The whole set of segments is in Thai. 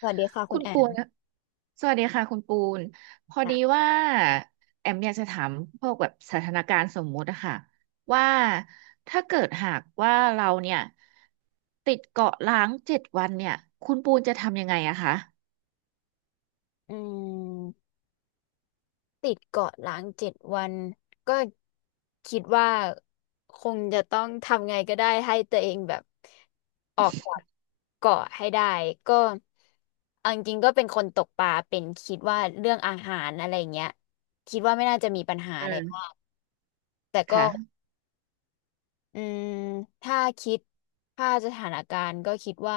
สวัสดีค่ะคุคุณณแอปูมนนะสวัสดีค่ะคุณปูน พอดีค่ะว่าแอมอยากจะถามพวกแบบสถานการณ์สมมุติอะค่ะว่าถ้าเกิดหากว่าเราเนี่ยติดเกาะล้างเจ็ดวันเนี่ยคุณปูนจะทำยังไงอะคะอืมติดเกาะล้างเจ็ดวัน ก็คิดว่าคงจะต้องทำไงก็ได้ให้ตัวเองแบบออกจากเกาะให้ได้ ก็เอาจริงๆก็เป็นคนตกปลาเป็นคิดว่าเรื่องอาหารอะไรเงี้ยคิดว่าไม่น่าจะมีปัญหาอือะไรมากมแต่ก็ค่ะอืมถ้าคิดถ้าสถานการณ์ก็คิดว่า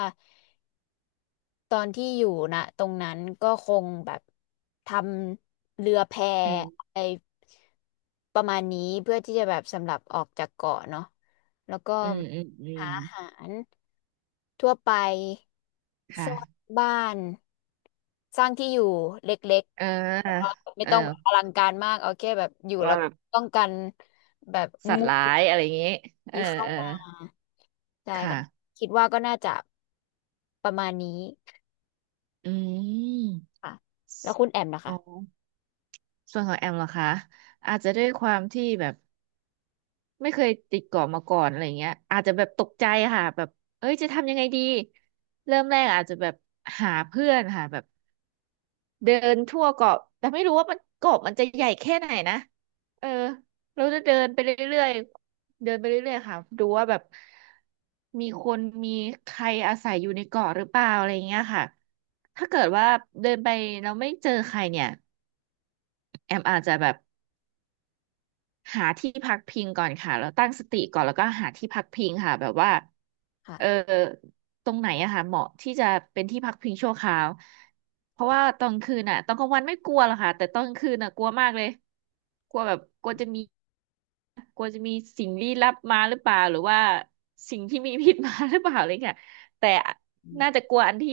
ตอนที่อยู่นะตรงนั้นก็คงแบบทำเรือแพอืมไอประมาณนี้เพื่อที่จะแบบสำหรับออกจากเกาะเนาะแล้วก็อืมอืมอืมหาอาหารทั่วไปคสร้าง่ะบ้านสร้างที่อยู่เล็กเออๆแต่ว่าไม่เออต้องแบบอลังการมากเอาแค่แบบอยู่แล้ว่าวก็แบบป้องกันแบบสัตงูว์ร้ายอะไรอย่างงี้เออที่เข้าเออมาใช่ค่ะค่ะคิดว่าก็น่าจะประมาณนี้ อืมค่ะแล้วคุณแอมนะอ๋อคะส่วนของแอมเหรอคะอาจจะด้วยความที่แบบ ไม่เคยติดเกาะมาก่อนอะไรเงี้ยอาจจะแบบตกใจค่ะแบบเอ้ยจะทำยังไงดีเริ่มแรกอาจจะแบบหาเพื่อนค่ะแบบเดินทั่วเกาะแต่ไม่รู้ว่ามันเกาะมันจะใหญ่แค่ไหนนะเออเราจะเดินไปเรื่อยๆเดินไปเรื่อยๆค่ะดูว่าแบบมีคนมีใครอาศัยอยู่ในเกาะหรือเปล่าอะไรเงี้ยค่ะถ้าเกิดว่าเดินไปเราไม่เจอใครเนี่ยแอมอาจจะแบบ หาที่พักพิงก่อนค่ะแล้วตั้งสติก่อนแล้วก็หาที่พักพิงค่ะแบบว่าเออค่ะตรงไหนอะค่ะเหมาะที่จะเป็นที่พักพิงชั่วคราวเพราะว่าตอนคืนอะตอนกลางวันไม่กลัวหรอกค่ะแต่ตอนคืนอะกลัวมากเลยกลัวแบบกลัวจะมีกลัวจะมีสิ่งลี้ลับมาหรือเปล่าหรือว่าสิ่งที่มีพิษมาหรือเปล่าอะไรเงี้ยแต่อืน่ามจะกลัวอันที่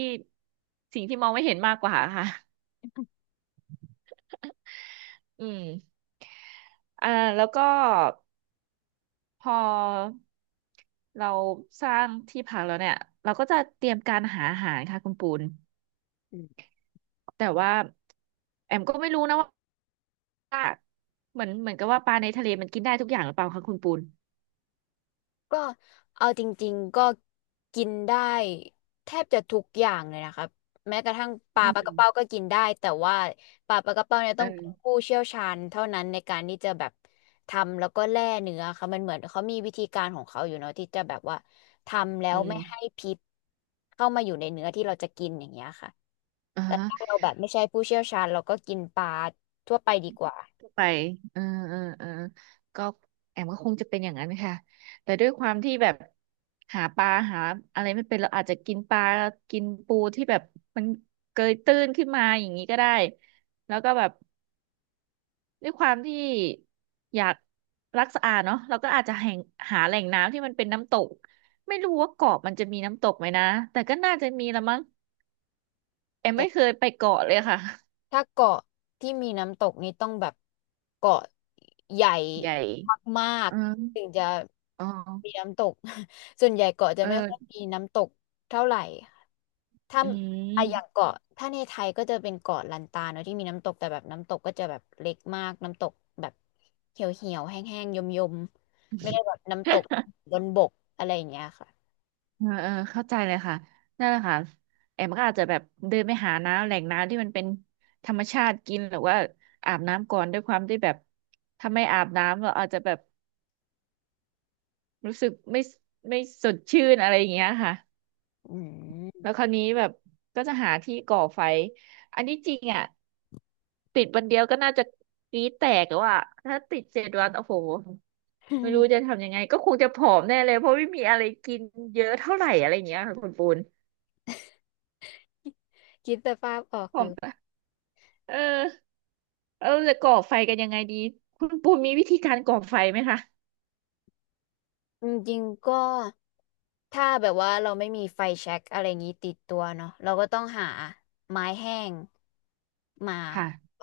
สิ่งที่มองไม่เห็นมากกว่าค่ะอืมอ่าแล้วก็ พอเราสร้างที่พักแล้วเนี่ยเราก็จะเตรียมการหาอาหารค่ะคุณปูนอืมแต่ว่าแอมก็ไม่รู้นะว่าเหมือนกับว่าปลาในทะเลมันกินได้ทุกอย่างหรือเปล่าคะคุณปูนก็เอาจริงๆก็กินได้แทบจะทุกอย่างเลยนะคะแม้กระทั่งปลาอืปลากมระเป้าก็กินได้แต่ว่าปลากระเป้าเนี่ยเอต้องเป็นอผู้เชี่ยวชาญเท่านั้นในการที่จะแบบทำแล้วก็แล่เนื้อค่ะมันเหมือนเขามีวิธีการของเขาอยู่เนาะที่จะแบบว่าทำแล้อืวไม่ให้มพิษเข้ามาอยู่ในเนื้อที่เราจะกินอย่างเงี้ยค่ะอ่าแต่ฮะถ้าเราแบบไม่ใช่ผู้เชี่ยวชาญเราก็กินปลาทั่วไปดีกว่า ก็ไปเออเออเออก็แอมก็คงจะเป็นอย่างนั้นค่ะแต่ด้วยความที่แบบหาปลาหาอะไรไม่เป็นเราอาจจะกินปลากินปูที่แบบมันเกยตื้นขึ้นมาอย่างนี้ก็ได้แล้วก็แบบ ด้วยความที่อยากรักสะอาดเนาะเราก็อาจจะแห่งหาแหล่งน้ำที่มันเป็นน้ำตกไม่รู้ว่าเกาะมันจะมีน้ำตกไหมนะแต่ก็น่าจะมีละมั้งแอมไม่เคยไปเกาะเลยค่ะถ้าเกาะที่มีน้ำตกนี่ต้องแบบเกาะใหญ่ใหญ่มากอืมๆถึงจะอ๋อมีน้ำตก ส่วนใหญ่เกาะจะเอไม่ค่อยอมีน้ำตกเท่าไหร่ค่ะถ้าอือะอย่างม เกาะถ้าในไทยก็จะเป็นเกาะลันตาเนอะที่มีน้ำตกแต่แบบน้ำตกก็จะแบบเล็กมากน้ำตกแบบเหี่ยวเหี่ยวแห้งๆยมยมๆไม่ได้แบบน้ำตก บนบกอะไรอย่างเงี้ยค่ะเออเออเข้าใจเลยค่ะนั่นแหละค่ะแอมก็อาจจะแบบเดินไปหาน้ำแหล่งน้ำที่มันเป็นธรรมชาติกินหรือว่าอาบน้ำก่อนด้วยความที่แบบถ้าไม่อาบน้ำเราอาจจะแบบรู้สึกไม่สดชื่นอะไรอย่างเงี้ยค่ะ อืม แล้วคราวนี้แบบก็จะหาที่ก่อไฟ อันนี้จริงอ่ะติดวันเดียวก็น่าจะกรี๊ดแตกแล้วอ่ะถ้าติดเจ็ดวันโอ้โหไม่รู้จะทำยังไงก็คงจะผอมแน่เลยเพราะไม่มีอะไรกินเยอะเท่าไหร่อะไรอย่างเงี้ยค่ะคุณปูน คิดสภาพออกผออมยู่ ปะเออเออจะก่อไฟกันยังไงดีคุณปูนมีวิธีการก่อไฟไหมคะจริงๆก็ถ้าแบบว่าเราไม่มีไฟแช็กอะไรอย่างนี้ติดตัวเนาะเราก็ต้องหาไม้แห้งมาค่ะ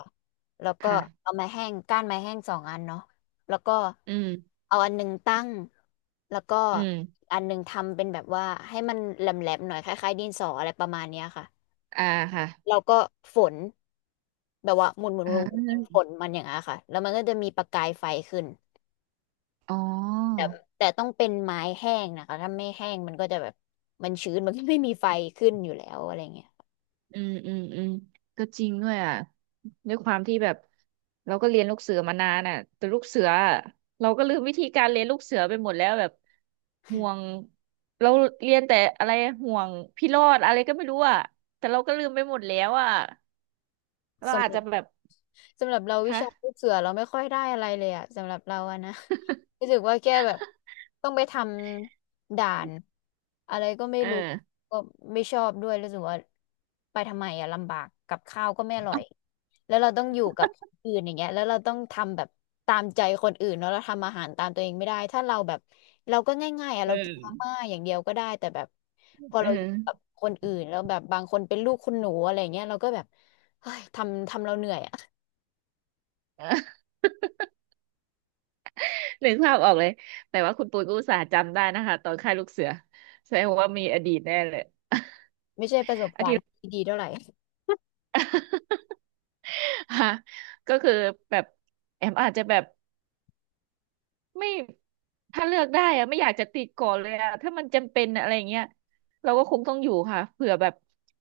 แล้วก็เอาค่ะไม้แห้งก้านไม้แห้งสองอันเนาะแล้วก็อืมเอาอันหนึ่งตั้งแล้วก็อือีมกอันหนึ่งทำเป็นแบบว่าให้มันแหลมๆหน่อยคล้ายๆดินสออะไรประมาณเนี้ยค่ะอ่าค่ะเราก็ฝนแบบว่าหมุนหมุนอ่หมุนหมุนฝานมันอย่างเงี้ยค่ะแล้วมันก็จะมีประกายไฟขึ้น อ๋แต่อ แต่ต้องเป็นไม้แห้งนะคะถ้าไม่แห้งมันก็จะแบบมันชื้นมันก็ไม่มีไฟขึ้นอยู่แล้วอะไรเงี้ยอืมอืมอืมก็จริงด้วยอ่ะด้วยความที่แบบเราก็เรียนลูกเสือมานานอ่ะแต่ลูกเสืออะเราก็ลืมวิธีการเรียนลูกเสือไปหมดแล้วแบบห่วงเราเรียนแต่อะไรห่วงพี่รอดอะไรก็ไม่รู้อ่ะแต่เราก็ลืมไปหมดแล้วอ่ะเราสำอาหจรัจะบแบบสำหรับเราวิคะชาลูกเสือเราไม่ค่อยได้อะไรเลยอะสำหรับเราอะนะ รู้สึกว่าแกแบบต้องไปทำด่านอะไรก็ไม่เออรู้ก็ไม่ชอบด้วยรู้สึกว่าไปทำไมอะลำบากกับข้าวก็ไม่อร่อยแล้วเราต้องอยู่กับคนอื่นอย่างเงี้ยแล้วเราต้องทำแบบตามใจคนอื่นเนาะเราทำอาหารตามตัวเองไม่ได้ถ้าเราแบบเราก็ง่ายๆอะเอเรากินอมาม่าอย่างเดียวก็ได้แต่แบบพอเอเราอยู่อ กับคนอื่นแล้วแบบบางคนเป็นลูกคุณหนูอะไรเงี้ยเราก็แบบเฮ้ยทำเราเหนื่อยอะ นึกภาพออกเลยแต่ว่าคุณปูนก็อุตส่าห์จำได้นะคะตอนค่ายลูกเสือแสดงว่ามีอดีตแน่เลย ไม่ใช่ประสบการณ์ที่ดีเท่าไหร่ ฮะก็คือแบบแอมอาจจะแบบไม่ถ้าเลือกได้อะไม่อยากจะติดก่อนเลยอะถ้ามันจำเป็นอะไรอย่างเงี้ยเราก็คงต้องอยู่ค่ะเผื่อแบบ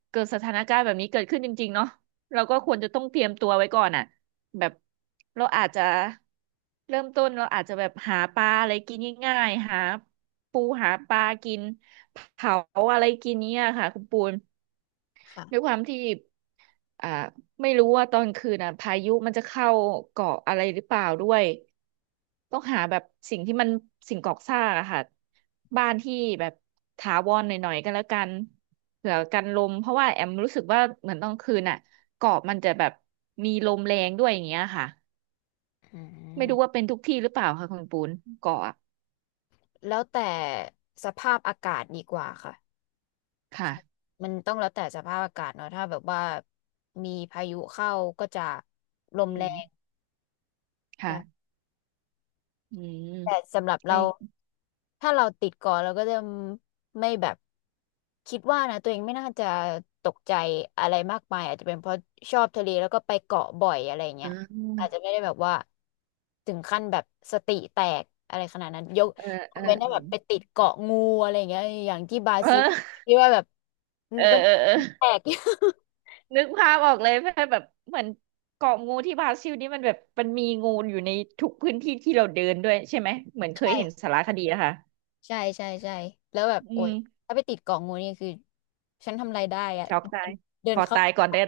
เกิดสถานการณ์แบบนี้เกิดขึ้นจริงๆเนาะเราก็ควรจะต้องเตรียมตัวไว้ก่อนอะแบบเราอาจจะเริ่มต้นเราอาจจะแบบหาปลาอะไรกินง่ายๆหาปูหาปลากินเผาอะไรกินเนี้ยค่ะคุณปูน ด้วยค่ะความที่อ่าไม่รู้ว่าตอนคืนอ่ะพายุมันจะเข้าเกาะอะไรหรือเปล่าด้วยต้องหาแบบสิ่งที่มันสิ่งก่อสร้างอะค่ะบ้านที่แบบถาวรหน่อยๆก็แล้วกันเผื่อกันลมเพราะว่าแอมรู้สึกว่าเหมือนตอนคืนอ่ะเกาะมันจะแบบมีลมแรงด้วยอย่างเงี้ยค่ะอืไม่รู้ว่าม เป็นทุกที่หรือเปล่าค่ะคุณปูนเกาะอะแล้วแต่สภาพอากาศดีกว่าค่ะ ค่ะมันต้องแล้วแต่สภาพอากาศเนาะถ้าแบบว่ามีพายุเข้าก็จะลมอืแรมงใช่ ค่ะอืมแต่สำหรับก็เราถ้าเราติดก่อนเราก็จะไม่แบบคิดว่านะตัวเองไม่น่าจะตกใจอะไรมากมายอาจจะเป็นเพราะชอบทะเลแล้วก็ไปเกาะบ่อยอะไรเงี้ยอาจจะไม่ได้แบบว่าถึงขั้นแบบสติแตกอะไรขนาดนั้นยกอ่ายเอกอเว้นถ้าเอแบอบไปติดเกาะงูอะไรเงี้ยอย่างที่บราซิลเออที่ว่าแบบเออก็เออเออ แตก นึกภาพออกเลยแบบเหมือนเกาะงูที่บราซิลนี่มันแบบมันมีงูอยู่ในทุกพื้นที่ที่เราเดินด้วยใช่ไหมเหมือน เคยใช่เห็นสารคดีนะคะใช่ใช่ใช่แล้วแบบอืโอ๊ยมถ้าไปติดเกาะงูนี่คือฉันทำอะไรได้อะช็อกตายเดิขนอเข้า ตายก่อนได้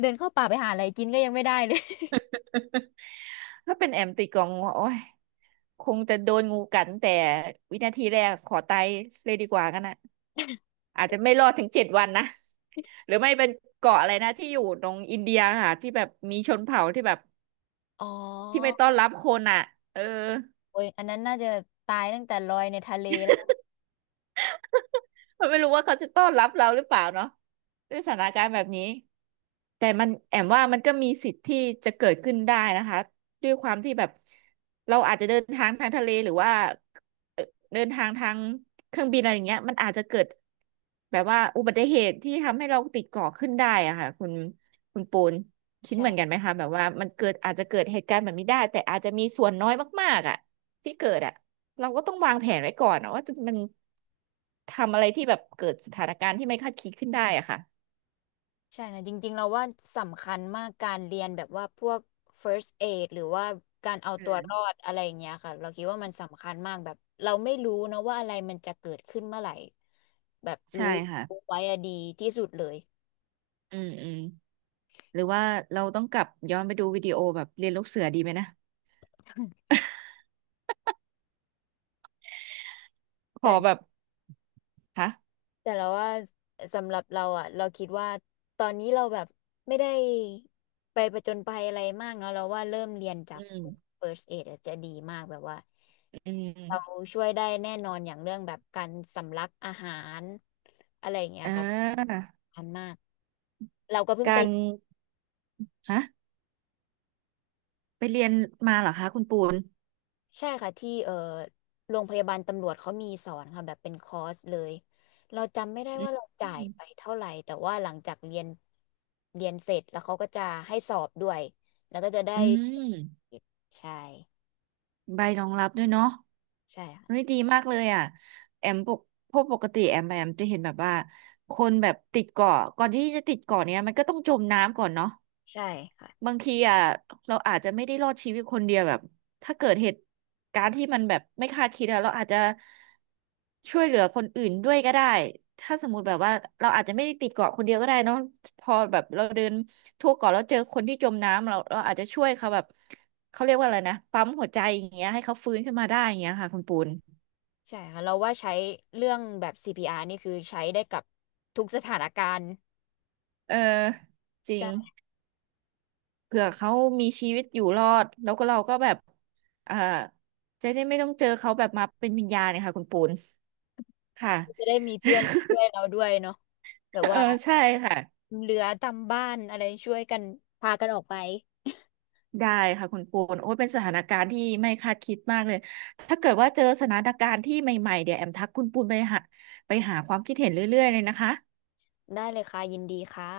เดินเข้าป่าไปหาอะไรกินก็ยังไม่ได้เลย ถ้าเป็นแอมติดกองงูโอ้ยคงจะโดนงูกัดแต่วินาทีแรกขอตายเลยดีกว่ากันนะ อาจจะไม่รอดถึง7 วันนะหรือไม่เป็นเกาะอะไรนะที่อยู่ตรงอินเดียค่ะที่แบบมีชนเผ่าที่แบบอ๋อที่ไม่ต้อนรับคนอ่ะเออ โอ้ยอันนั้นน่าจะตายตั้งแต่ลอยในทะเลแล้วนะ เขาไม่รู้ว่าเขาจะต้อนรับเราหรือเปล่าเนาะด้วยสถานการณ์แบบนี้ แต่มันแอมว่ามันก็มีสิทธิ์ที่จะเกิดขึ้นได้นะคะด้วยความที่แบบเราอาจจะเดินทางทางทะเลหรือว่าเอ่อเดินทางทางเครื่องบินอะไรอย่างเงี้ยมันอาจจะเกิดแบบว่าอุบัติเหตุที่ทำให้เราติดเกาะขึ้นได้อะค่ะคุณปูนคิดเหมือนกัใช่นไหมคะแบบว่ามันเกิดอาจจะเกิดเหตุการณ์แบบนี้ได้แต่อาจจะมีส่วนน้อยมากๆอะที่เกิดอะเราก็ต้องวางแผนไว้ก่อนอะว่าจะมันทำอะไรที่แบบเกิดสถานการณ์ที่ไม่คาดคิดขึ้นได้อะค่ะใช่ค่ะจริงๆ เราว่าสำคัญมากการเรียนแบบว่าพวก first aid หรือว่าการเอาอืตัวรอดมอะไรอย่างเงี้ยค่ะ เราคิดว่ามันสำคัญมากแบบเราไม่รู้นะว่าอะไรมันจะเกิดขึ้นเมื่อไหร่แบบใช่รู้ค่ะ ไว้อะดีที่สุดเลยอืมอืมหรือว่าเราต้องกลับย้อนไปดูวิดีโอแบบเรียนลูกเสือดีไหมนะพอแต่ แบบฮะแต่เราว่าสำหรับเราอ่ะเราคิดว่าตอนนี้เราแบบไม่ได้ไปประจนภัยอะไรมากเนาะเราว่าเริ่มเรียนจาอืก ม first aid อะจะดีมากแบบว่าอืเรามช่วยได้แน่นอนอย่างเรื่องแบบการสำลักอาหารอะไรอย่างเงี้ยอ่ครับาอันมากเราก็เพิ่งกาไป รฮะไปเรียนมาเหรอคะคุณปูนใช่ค่ะที่โรงพยาบาลตำรวจเขามีสอนค่ะแบบเป็นคอร์สเลยเราจำไม่ได้อืว่ามเราจ่ายไปเท่าไหร่แต่ว่าหลังจากเรียนเสร็จแล้วเขาก็จะให้สอบด้วยแล้วก็จะได้อืมใช่ใบรองรับด้วยเนาะใช่ค่ะเฮ้ยดีมากเลยอ่ะแอมปกพวกปกติแอมไปแอมจะเห็นแบบว่าคนแบบติดเกาะก่อนที่จะติดเกาะเนี้ยมันก็ต้องจมน้ำก่อนเนาะ ใช่ค่ะบางทีอ่ะเราอาจจะไม่ได้รอดชีวิตคนเดียวแบบถ้าเกิดเหตุการณ์ที่มันแบบไม่คาดคิดอะเราอาจจะช่วยเหลือคนอื่นด้วยก็ได้ถ้าสมมุติแบบว่าเราอาจจะไม่ได้ติดเกาะคนเดียวก็ได้เนอะพอแบบเราเดินทั่วเกาะแล้วเจอคนที่จมน้ำเราอาจจะช่วยเขาแบบเขาเรียกว่าอะไรนะปั๊มหัวใจอย่างเงี้ยให้เขาฟื้นขึ้นมาได้อย่างเงี้ยค่ะคุณปูนใช่ค่ะเราว่าใช้เรื่องแบบ CPR นี่คือใช้ได้กับทุกสถานการณ์เออจริงใช่เผื่อเขามีชีวิตอยู่รอดแล้วก็เราก็แบบเอ่อจะได้ไม่ต้องเจอเขาแบบมาเป็นวิญญาณเนี่ยค่ะคุณปูน ค่ะจะได้มีเพื่อนช่วยเราด้วยเนาะแบบเออว่าใช่ค่ะ เหลือตามบ้านอะไรช่วยกันพากันออกไปได้ค่ะคุณปูนโอ้ยเป็นสถานการณ์ที่ไม่คาดคิดมากเลย ถ้าเกิดว่าเจอสถานการณ์ที่ใหม่ๆ เดี๋ยวแอมทักคุณปูนไปหาความคิดเห็นเรื่อยๆเลยนะคะได้เลยค่ะยินดีค่ะ